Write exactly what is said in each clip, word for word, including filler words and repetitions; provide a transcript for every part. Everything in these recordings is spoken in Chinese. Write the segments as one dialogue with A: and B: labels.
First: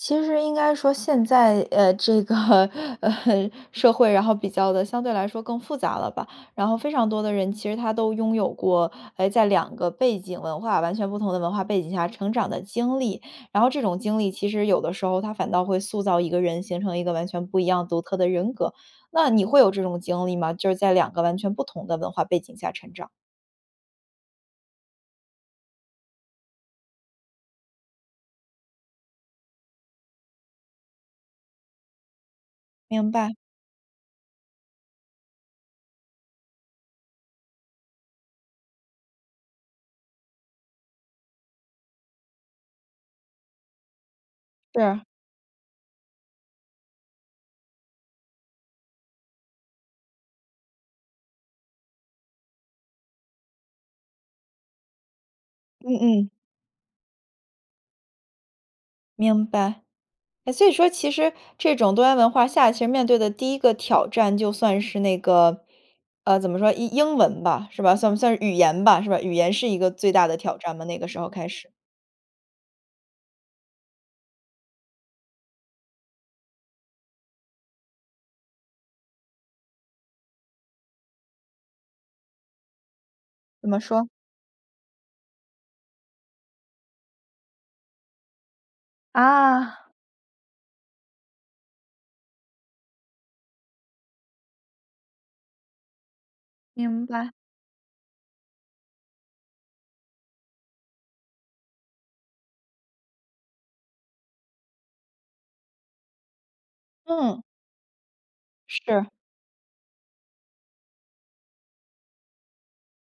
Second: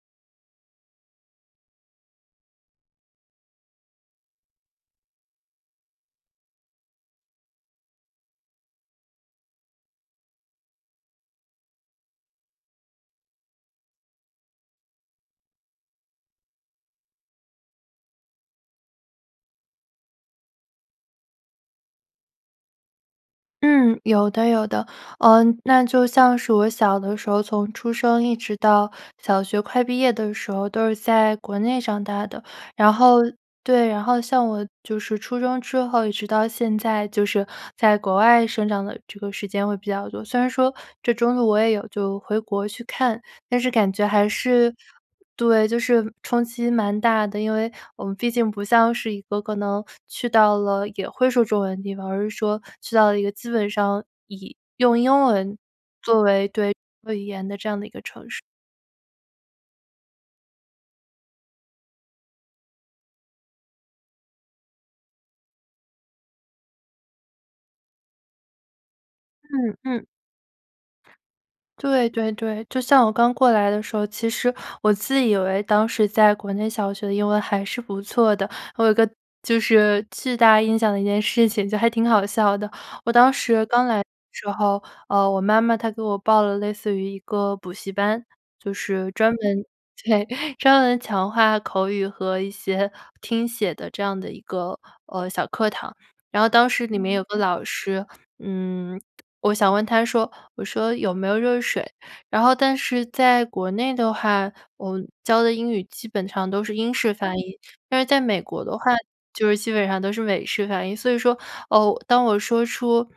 A: 其实应该说现在，呃，这个，呃，社会，然后比较地相对来说更复杂了吧。然后非常多的人，其实他都拥有过，哎，在两个背景文化完全不同的文化背景下成长的经历。然后这种经历其实有的时候，它反倒会塑造一个人，形成一个完全不一样独特的人格。那你会有这种经历吗？就是在两个完全不同的文化背景下成长。
B: 嗯，有的有的。呃，那就像是我小的时候，从出生一直到小学快毕业的时候，都是在国内长大的。然
A: 明
B: 后
A: 白。
B: 对，然后像我就是初中之后一直到现在，就是在国外生长的这个时间会比较多。虽然说这中途我也有就回国去看，但是感觉还是
A: 是。
B: 对，就是冲击蛮大的。因为我们毕竟不像是一个可能去到了也会说中文的地方，而是说去到了一个基本上以用英文
A: 嗯
B: 作
A: 嗯。
B: 为对，主要语言的这样的一个城市。
A: 明白。诶，所以说其实这种多元文化下其实面对的第一个挑战就算是那个，呃，怎么说？英英文吧，是吧？算不算是语言吧，是吧？语言是
B: 嗯
A: 一个
B: 嗯。
A: 最大的挑战吗，那个时候开始？
B: 对对对。就像我刚过来的时候，其实我自以为当时在国内小学的英文还是不错的。我有一个就是巨大印象的一件事情，就还挺好笑的。我当时
A: 怎么
B: 刚来的
A: 说？
B: 时候，呃，我妈妈她给我报了类似于一个补习班。就是专门
A: 啊。
B: 对，专门强化口语和一些听写的这样的一个，呃，小课堂。然后当时里
A: 明
B: 面有
A: 白。
B: 个老师，嗯，我想问他说，我说：“有没有热水”。然后但是在国内的话，我教的英语基本上都是英式发
A: 嗯。
B: 音。但是在美国的话，
A: 是。
B: 就是基本上都是美式发音。所以说，哦，当我说出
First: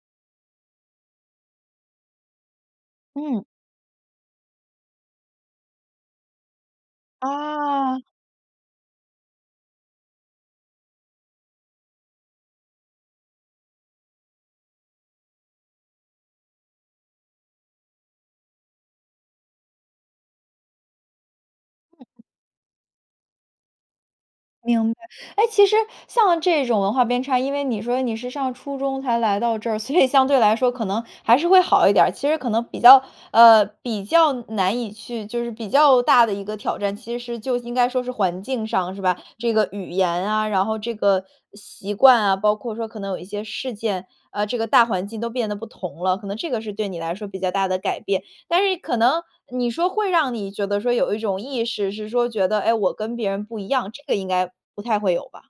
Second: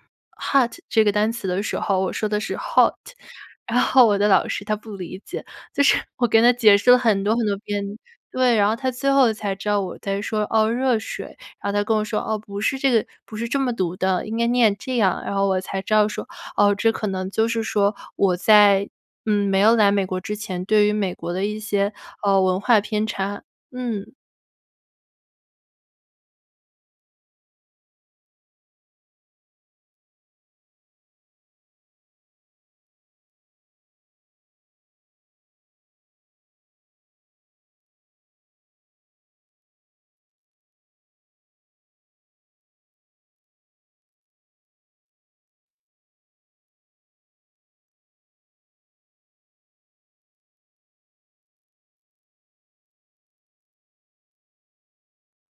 B: hot 这个单词的时候，我说的是 hot。
A: 嗯。
B: 然后我的老师他不理解，就是我给他解释了很多很多遍
A: 啊。
B: 对，然后他最后才知道我在说，哦，“热水”。然后他跟我说：“哦，不是这个不是这么读的，应该念这样。”然后我才知道说，哦，这可能就是说，我在，嗯，没有来美国之前，对于美国的一些，
A: 嗯嗯。
B: 嗯，文化偏差，嗯。
A: 明白，诶，其实像这种文化编差因为你说你是上初中才来到这儿，所以相对来说可能还是会好一点儿。其实可能比较呃，比较难以去就是比较大的一个挑战，其实就应该说是环境上，是吧？这个语言啊，然后这个习惯啊，包括说可能有一些事件啊，这个大环境都变得不同了。可能这个是对你来说比较大的改变。但是可能你说会让你觉得说有一种意识是说觉得：“诶，我跟别人不一样。”这个应该不太会有吧。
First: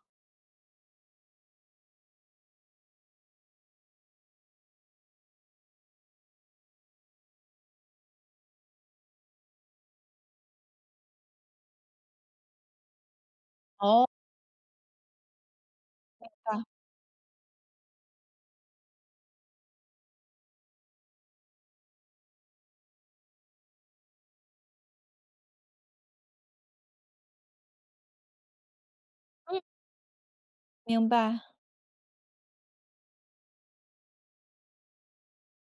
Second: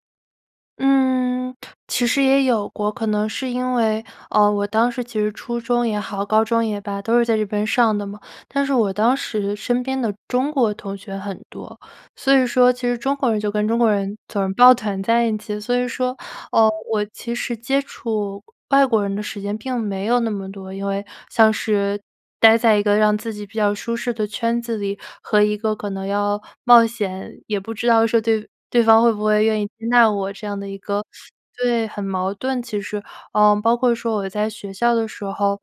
B: 嗯，其实也有过。可能是因为，呃，我当时其实初中也好、高中也罢，都是在这边上的嘛。但是我当时身边的中国同学很多。所以说其实中国人就跟中国
A: 哦。
B: 人总是抱团在一起。所以说，
A: 明白。
B: 呃，我其实接触外国人的时间并没有那么多，因为像是呆在一个让自己比较舒适的圈子里和一个可能要冒险，也不知道说对对方会不会
A: 嗯。
B: 愿意接纳我这样的一个
A: 明白。
B: 对，很矛盾其实。呃，包括说我在学校的时候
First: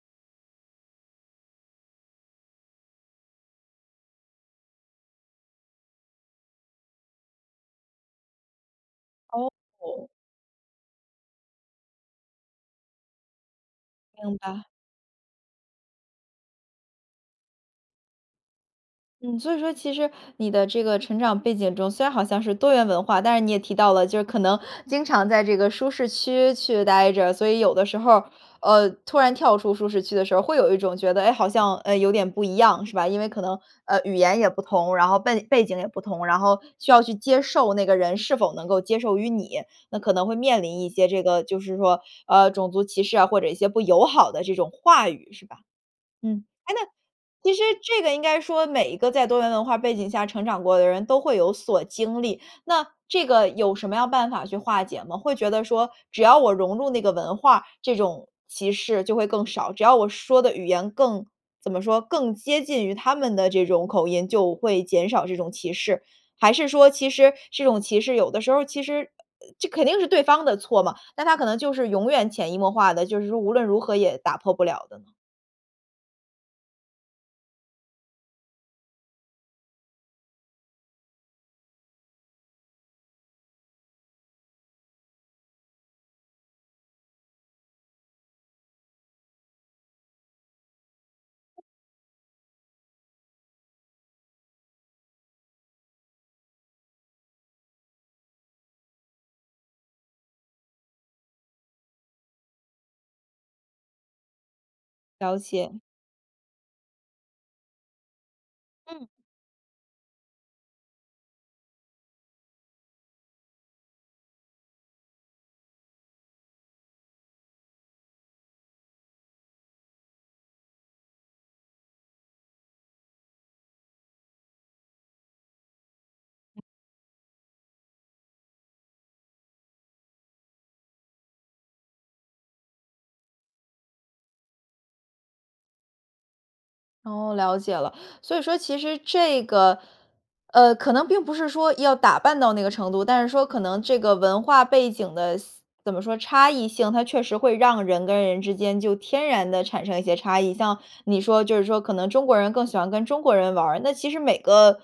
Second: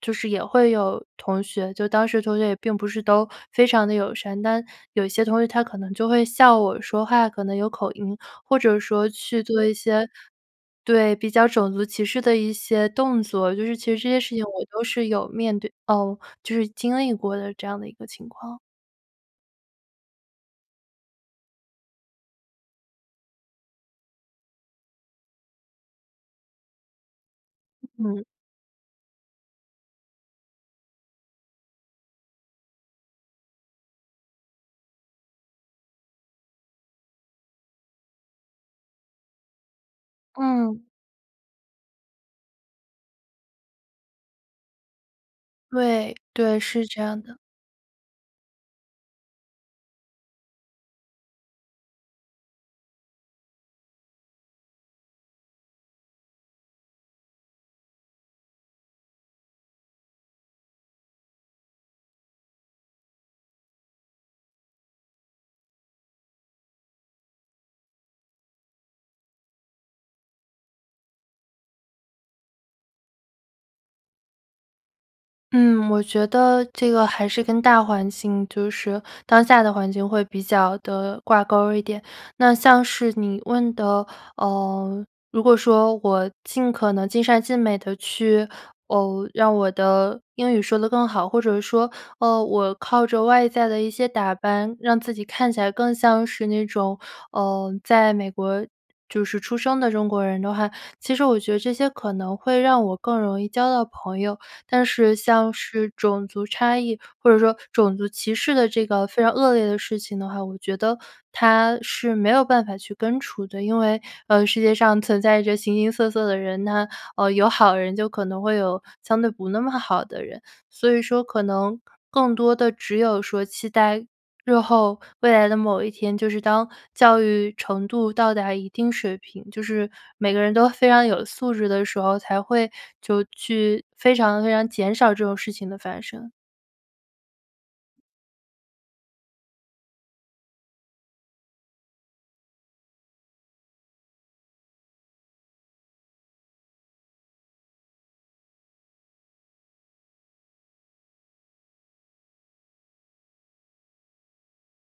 B: 就是也会有同学就当时同学也并不是都非常地友善，但有一些同学他可能就会笑我说话可能有口音，或者说去
A: 哦
B: 做一
A: 哦。
B: 些对，比较种族歧视的一些动作。就是其实这些
A: 明
B: 事情我
A: 白。
B: 都是有面对哦，就是经历过的，这样的一个情况。
A: 嗯，所以说其实你的这个成长背景中，虽然好像是多元文化，但是你也提到了，就是可能经常在这个舒适区去呆着。所以有的时候
B: 嗯。
A: 儿，呃，突然跳出舒适区的时候儿，会有一种觉得，诶，好像，嗯，有点不一样，是吧？因为可能，呃，语言也不同，然后笨背景也不同，然后需要去接受那个人是否能够接受于你，那可能会面临
B: 嗯。
A: 一些这个就是说，呃，种族歧视啊，或者一些不友好的这种话语，是吧？
B: 对，
A: 嗯，
B: 对，
A: 诶，那
B: 是这样的。
A: 其实这个应该说每一个在多元文化背景下成长过的人都会有所经历，那这个有什么样办法去化解吗？会觉得说，只要我融入那个文化，这种歧视就会更少？只要我说的语言更怎么说，更接近于他们的这种口音，就会减少这种歧视？还是说其实，这种歧视有的时候儿其实呃，这肯定是对方的错嘛，那它可能就是永远潜移默化的，就是说无论如何也打破不了的呢？
B: 嗯，我觉得这个还是跟大环境就是当下的环境会比较地挂钩儿一点。那像是你问的，呃，如果说我尽可能尽善尽美地去，呃，让我的英语说得更好，或者是说，呃，我靠着外在的一些打扮，让自己看起来更像是那种，呃，在美国就是出生的中国人的话，其实我觉得这些可能会让我更容易交到朋友。但是
A: 了
B: 像
A: 解。
B: 是种族差异，或者说种族歧视的这个
A: 嗯。
B: 非常恶劣的事情的话，我觉得它是没有办法去根除的。因为，呃，世界上存在着形形色色的人，那，呃，有好人就可能会有相对不那么好的人，所以说可能更多的只有说期待日后、未来的某一天，就是
A: 嗯。
B: 当教育程度到达一定水平，就是每个人都非常有素质的时候，才会就去非常非常减少这种事情的发生。
A: 哦，了解了。所以说其实这个呃，可能并不是说要打扮到那个程度，但是说可能这个文化背景的思怎么说，差异性，它确实会让人跟人之间就天然地产生一些差异。像你说就是说可能中国人更喜欢跟中国人玩儿，那其实每个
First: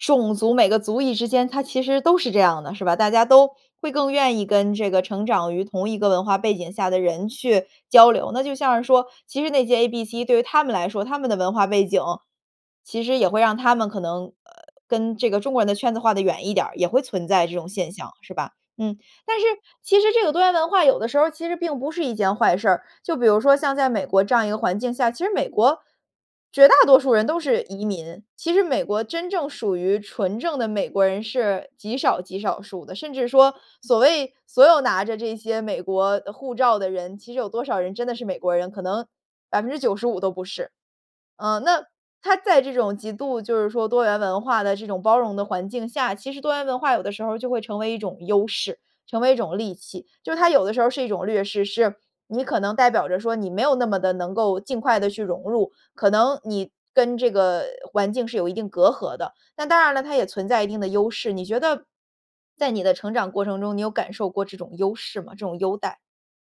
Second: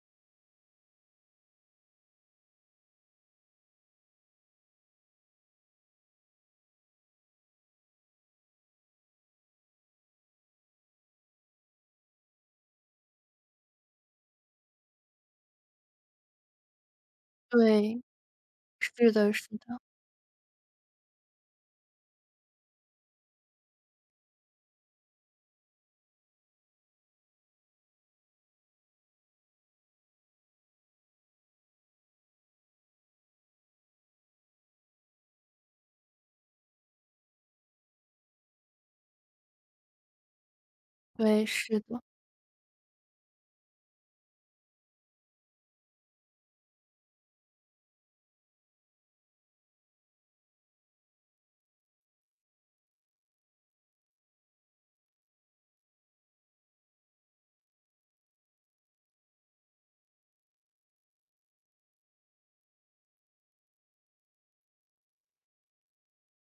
A: 种族、每个族裔之间，它其实都是这样的，是吧？大家都会更愿意跟这个成长于同一个文化背景下的人去交流。那就像是说其实那些 A B C 对于他们来说，他们的文化背景，其实也会让他们可能呃，跟这个中国人的圈子划得远一点儿，也会存在这种现
B: 对。
A: 象，是吧？嗯，
B: 是的
A: 但是
B: 是的。
A: 其实这个多元文化有的时候儿其实并不是一件坏事儿，就比如说像在美国这样一个环境下其实美国绝大多数人都是移民。其实美国真正属于纯正的美国人是极少极少数的，甚至说所谓所有拿着这些美国护照的人，其实有多少人真的是美国人，可能百分之九十五都不是。
B: 对，
A: 呃，
B: 是
A: 那
B: 的。
A: 他在这种极度就是说多元文化的这种包容的环境下其实多元文化有的时候儿就会成为一种优势、成为一种利器。就它有的时候儿是一种略势，是你可能代表着说你没有那么地能够尽快地去融入，可能你跟这个环境是有一定隔阂的。那当然了，它也存在一定的优势。你觉得在你的成长过程中，你有感受过这种优势吗？这种优待？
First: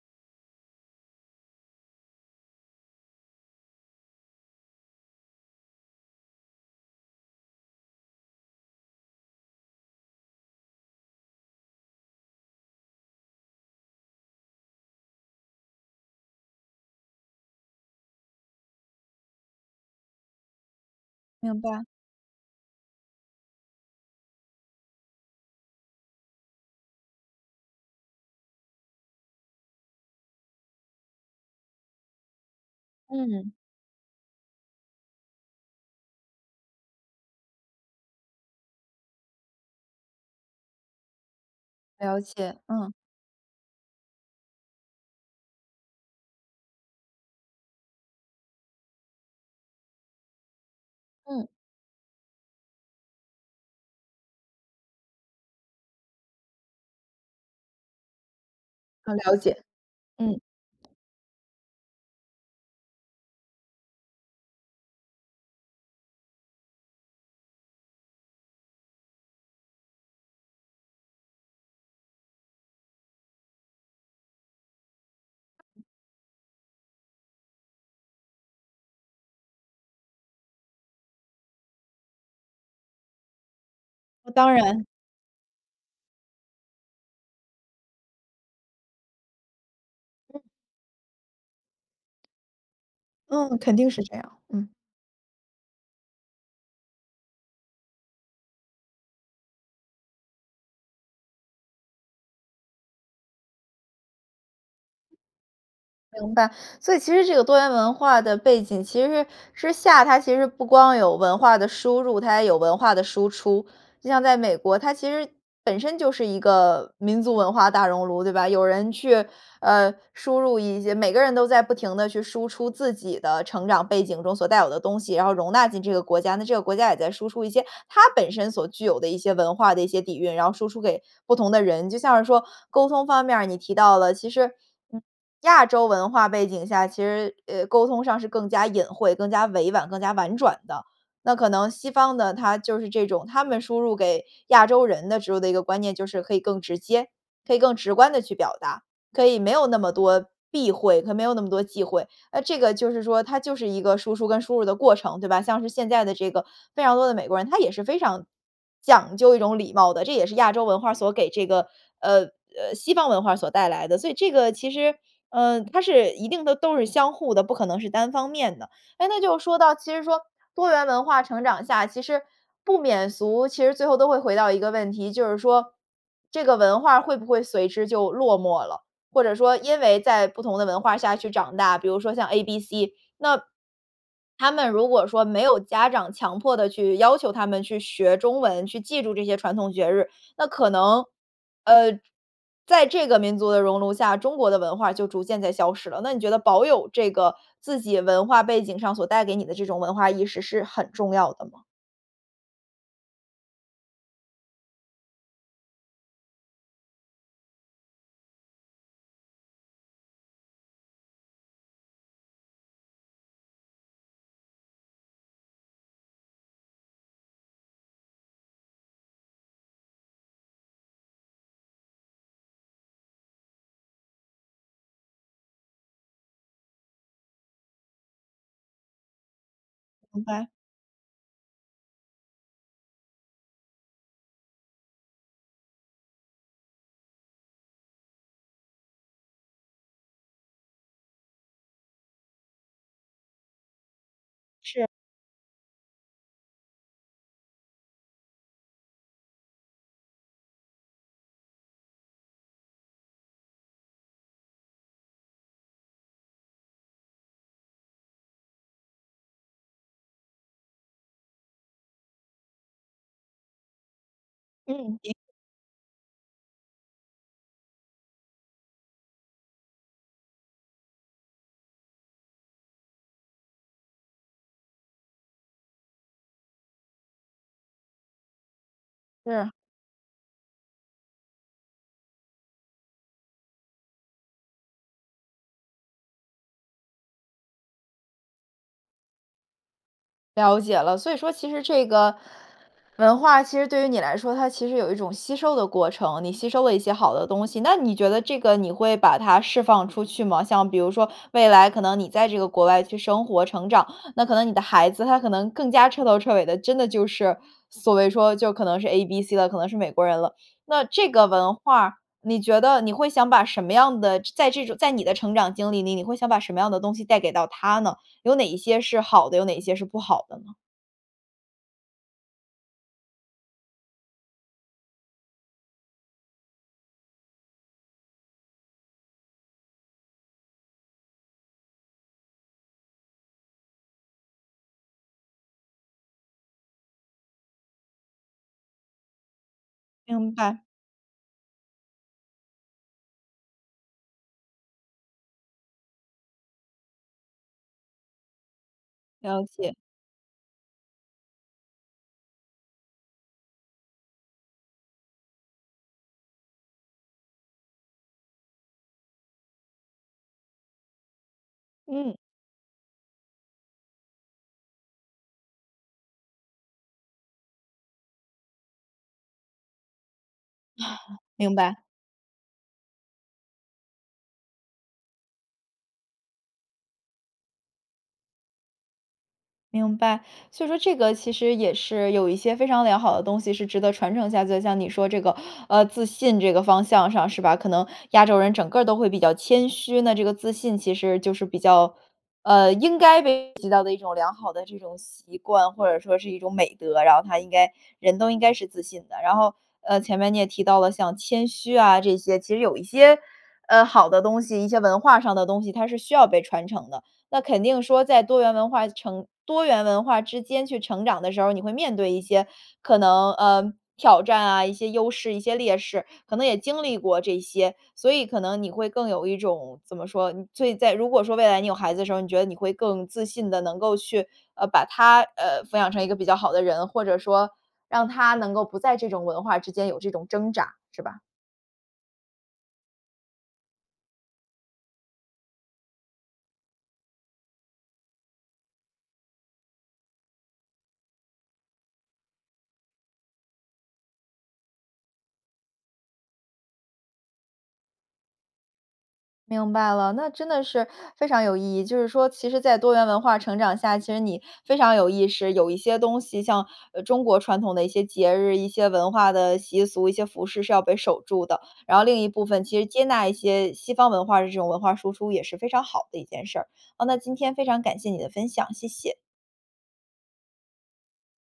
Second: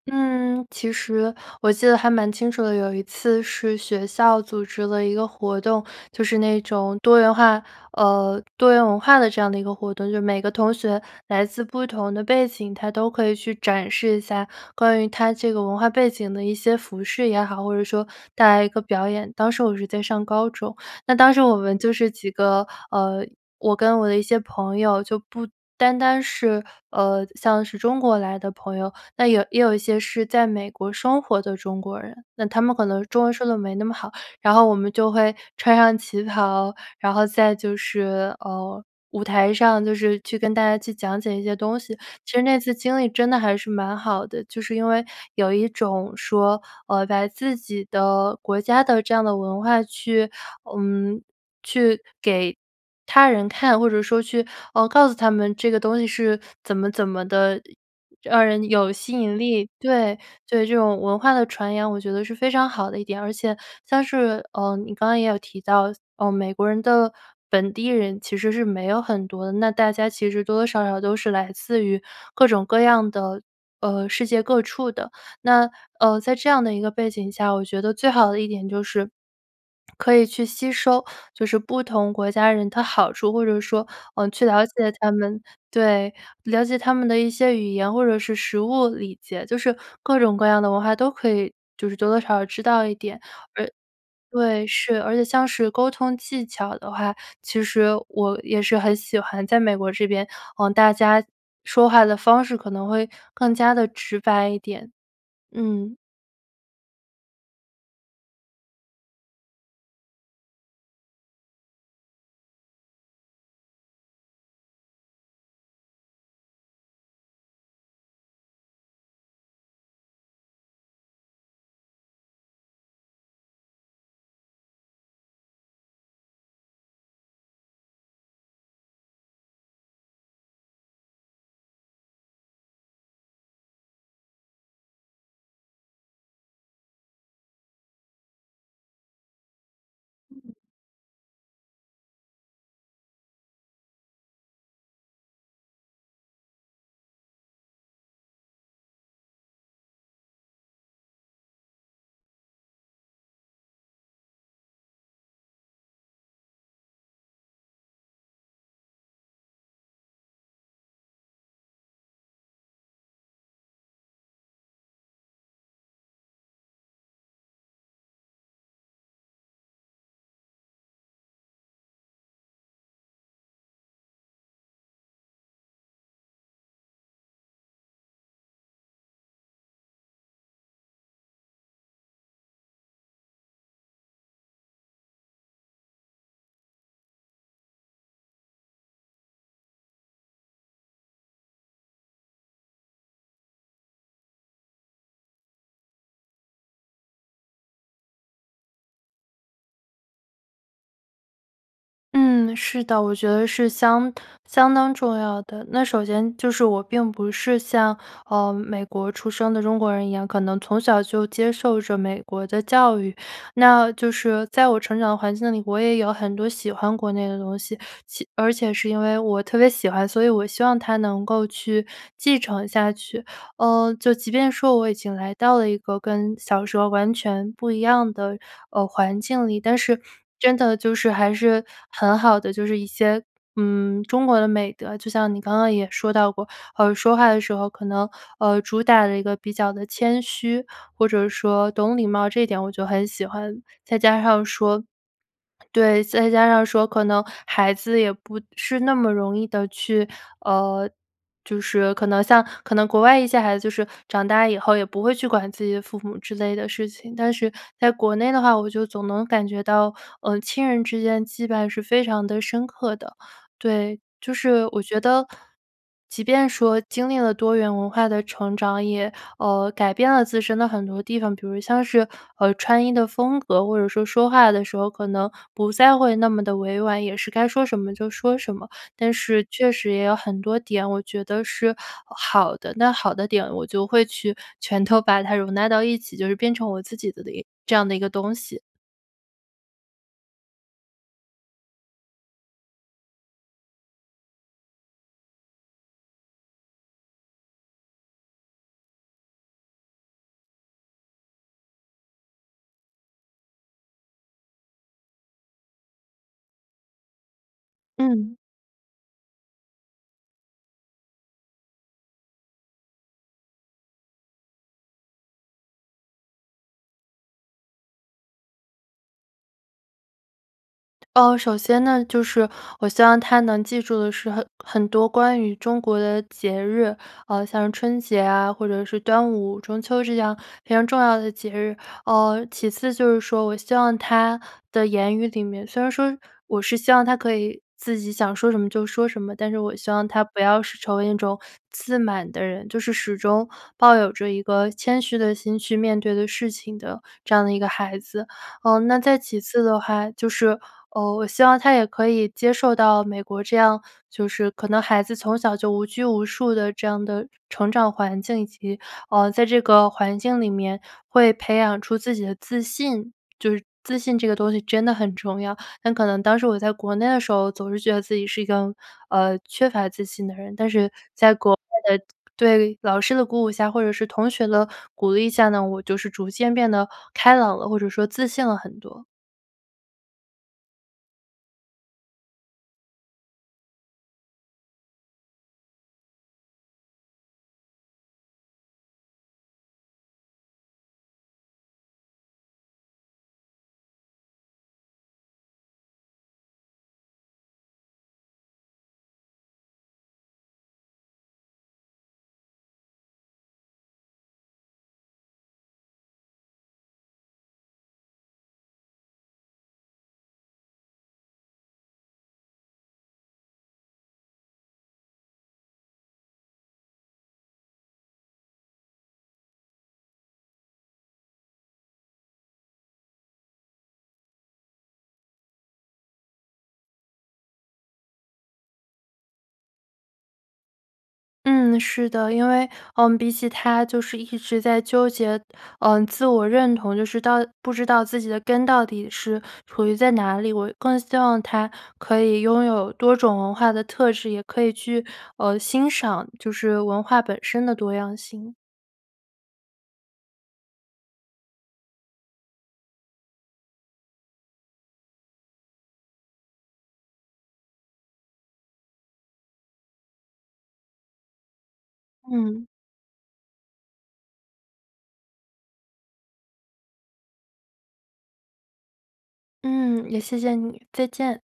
B: 嗯，其实我记得还蛮清楚的，有一次是学校组织了一个活动，就是那种多元化呃，多元文化的这样的一个活动，就是每个同学来自不同的背景，他都可以去展示一下关于他这个文化背景的一些服饰也好，或者说带来一个表演。当时我是在上高中，那当时
A: 明
B: 我们
A: 白。
B: 就是几个呃，我跟我的一些朋友，就不单单是呃，像是中国来的朋友，那有也有一些是在美国生活的中国人，那他们可能中文说
A: 嗯。
B: 得没那么好。然后我们就会穿上旗袍，然后再就是呃，舞台上就是去跟大家去讲解一些东西，
A: 了
B: 其实
A: 解，
B: 那次
A: 嗯。
B: 经历真的还是蛮好的。就是因为有一种说，呃，把自己的国家的这样的文化去嗯，
A: 嗯。
B: 去给他人看，或者说去，呃，告诉他们这个东西是怎么怎么地让人有吸
A: 嗯，了
B: 引
A: 解，
B: 力。对，
A: 嗯。
B: 对这种文化的传扬我觉得是非常好的一点。而且像是呃，你刚刚也有提到，呃，美国人的本地人其实是没有很多的，那大家其实多多少少都是来自于各种各样的呃，世界各处的。那呃，在这样的一个背景下，我觉得最好的一点就是，可以去吸收就是不同国家人他好处，或者说，呃，
A: 呃，
B: 去
A: 当
B: 了
A: 然。
B: 解他们对，了解他们的一些语言或者是实物理解，就是各种
A: 嗯。
B: 各样的文化都可以就是多多少少知道一点，
A: 嗯，
B: 而
A: 肯定是这样，
B: 对，
A: 嗯。
B: 是，而且像是沟通技巧的话，其实我也是很喜欢在美国这边呃，大家说话的方式可能会更加地直白一点，嗯。
A: 明白，所以其实这个多元文化的背景其实之下它其实不光有文化的输入，它也有文化的输出。就像在美国，它其实本身就是一个民族文化大熔炉，对吧？有人去，呃，输入一些每个人都在不停地去输出自己的成长背景中所带有的东西，然后容纳进这个国家。那这个国家也在输出一些它本身所具有的一些文化的一些底蕴，然后输出给不同的人。就像是说沟通方面儿你提到了，其实嗯，亚洲文化背景下，其实，呃，沟通上是更加隐晦、更加委婉、更加婉
B: 嗯。
A: 转的。那可能西方的，它就是这种它们输入给亚洲人的植入的一个观念就是可以更直接可以更直观地去表达，可以没有那么多避讳，可以没有那么多忌讳。那这个就是说它就是一个输出跟输入的过程，对吧？像是现在的这个非常多的美国人，他也是非常讲究一种礼貌的，这也是亚洲文化儿所给这个呃，呃，西方文化所带来的。所以这个其实呃，它是一定的都是相互的，不可能是单方面的。诶，那就说到其实说多元文化成长下，其实不免俗其实最后都会回到一个问题，就是说这个文化儿会不会随之就落寞了，或者说因为在不同的文化下去长大比如说像 A B C，那 他们如果说没有家长强迫地去要求他们去学中文，去记住这些传统绝日。那可能，呃，在这个民族的熔炉下，中国的文化儿就逐渐在消失了。那你觉得保有这个自己文化背景上所带给你的这种文化意识是很重要的吗？
B: 嗯，是的，我觉得是相相当重要的。那首先就是我并不是像，呃，美国出生的中国人一样，可能从小就接受着美国的教育。那就是在我成长的环境里，我也有很多喜欢国内的东西，且而且是因为我特别喜欢，所以我希望它能够去继承下去。呃，就即便说我已经来到了一个跟小时候完全不一样的，呃，环境里，但是
A: 明白。
B: 真的就是，还是很好的就是一些，嗯，中国的美德。就像你刚刚也说到过，呃，说话的时候可能，呃，主打的一个比较地谦虚，或者说懂礼貌这一点我就很喜欢。再加上说
A: 是。
B: 对，再加上说可能孩子也不是那么容易地去，呃，就是可能像可能国外一些孩子就是长大以后也不会去管自己的父母之类的事情。但是在国内的话，我就总能感觉到，呃，亲人之间羁绊是非常地深刻的。对，就是我
A: 嗯。
B: 觉
A: 一个
B: 得即便说经历了多元文化的成长，也呃，改变了自身的很多地方，比如像是，呃，穿衣的风格，或者说说话的时候，可能不再会那么地委婉，也是该说什么就说什么。但是
A: 是。
B: 确实也有很多点，我觉得是好的。那好的点我就会去全都把它容纳到一起，就是变成我自己的一这样的一个东西。
A: 了解了，所以说其实这个文化其实对于你来说，它其实有一种吸收的过程，你吸收了一些好的东西，那你觉得这个你会把它释放出去吗？像比如说未来可能你在这个国外去生活、成长，那可能你的孩子，他可能更加彻头彻尾的真的就是所谓说
B: 嗯。
A: 就是可能是 ABC 了，可能是美国人了。那这个文化，你觉得，你会想把什么样的在这种在你的成长经历里，你会想把什么样的东西带给到他呢？有哪一些是好的，有哪一些是不好的呢？
B: 呃，首先呢，就是我希望他能记住的是很很多关于中国的节日，呃，像春节啊，或者是端午、中秋这样非常重要的节日。呃，其次就是说，我希望他的言语里面虽然说我是希望他可以自己想说什么就说什么，但是我希望他
A: 明
B: 不
A: 白。
B: 要是成为那种自满的人，就是始终抱有着一个谦虚的心去面对的事情的这样的一个孩子。呃，那再其
A: 了
B: 次
A: 解。
B: 的话，就是，呃，我希望他也可以接受到美国这样就是可能孩子从小就无拘无束的这样的成长环境，以及，呃，在这个环境里面会培养出
A: 嗯。
B: 自己的自信，就是自信这个东西真的很重要。很可能当时我在国内的时候，总是觉得自己是一个，呃，缺乏自信的人，但是 在国
A: 明白。
B: 外的对，老师的鼓舞下，或者是同学的鼓励下呢，我就是逐渐变得开朗了，或者说自信了很多。
A: 明白，所以说这个其实也是有一些非常良好的东西是值得传承下去的。就像你说这个呃，自信这个方向上是吧，可能亚洲人整个儿都会比较谦虚，那这个自信其实就是比较呃，应该被普及到的一种良好的这种习惯，或者说是一种美德，然后它应该人都应该是自信的。然后，呃，前面你也提到了像谦虚啊这些，其实有一些，呃，好的东西，一些文化上的东西，它是需要被传承的。那肯定说在多元文化成多元文化之间去成长的时候儿，你会面对一些可能，呃，挑战啊，一些优势，一些劣势，可能也经历过这些。所以可能你会更有一种怎么说，所以在如果说未来你有孩子的时候儿，你觉得你会更自信地能够去，呃，把他，呃，抚养成一个比较好的人，或者说让他能够不在这种文化之间有这种挣扎，是吧。
B: 嗯，是的，因为，呃，比起他就是一直在纠结，呃，自我认同，就是到不知道自己的根到底是处于在哪里，我更希望他可以拥有多种文化的特质，也可以去，呃，欣赏就是文化本身的多样性。
A: 明白了，那真的是非常有意义。就是说其实在多元文化成长下，其实你非常有意识，有一些东西，像，呃，中国传统的一些节日，一些文化的习俗，一些服饰是要被守住的。然后另一部分
B: 嗯。
A: 其实接纳一些西方文化的这种文化输出也是非常好的一件事儿。啊，那今天非常感谢你的分享，谢谢。
B: 嗯，也谢谢你，再见。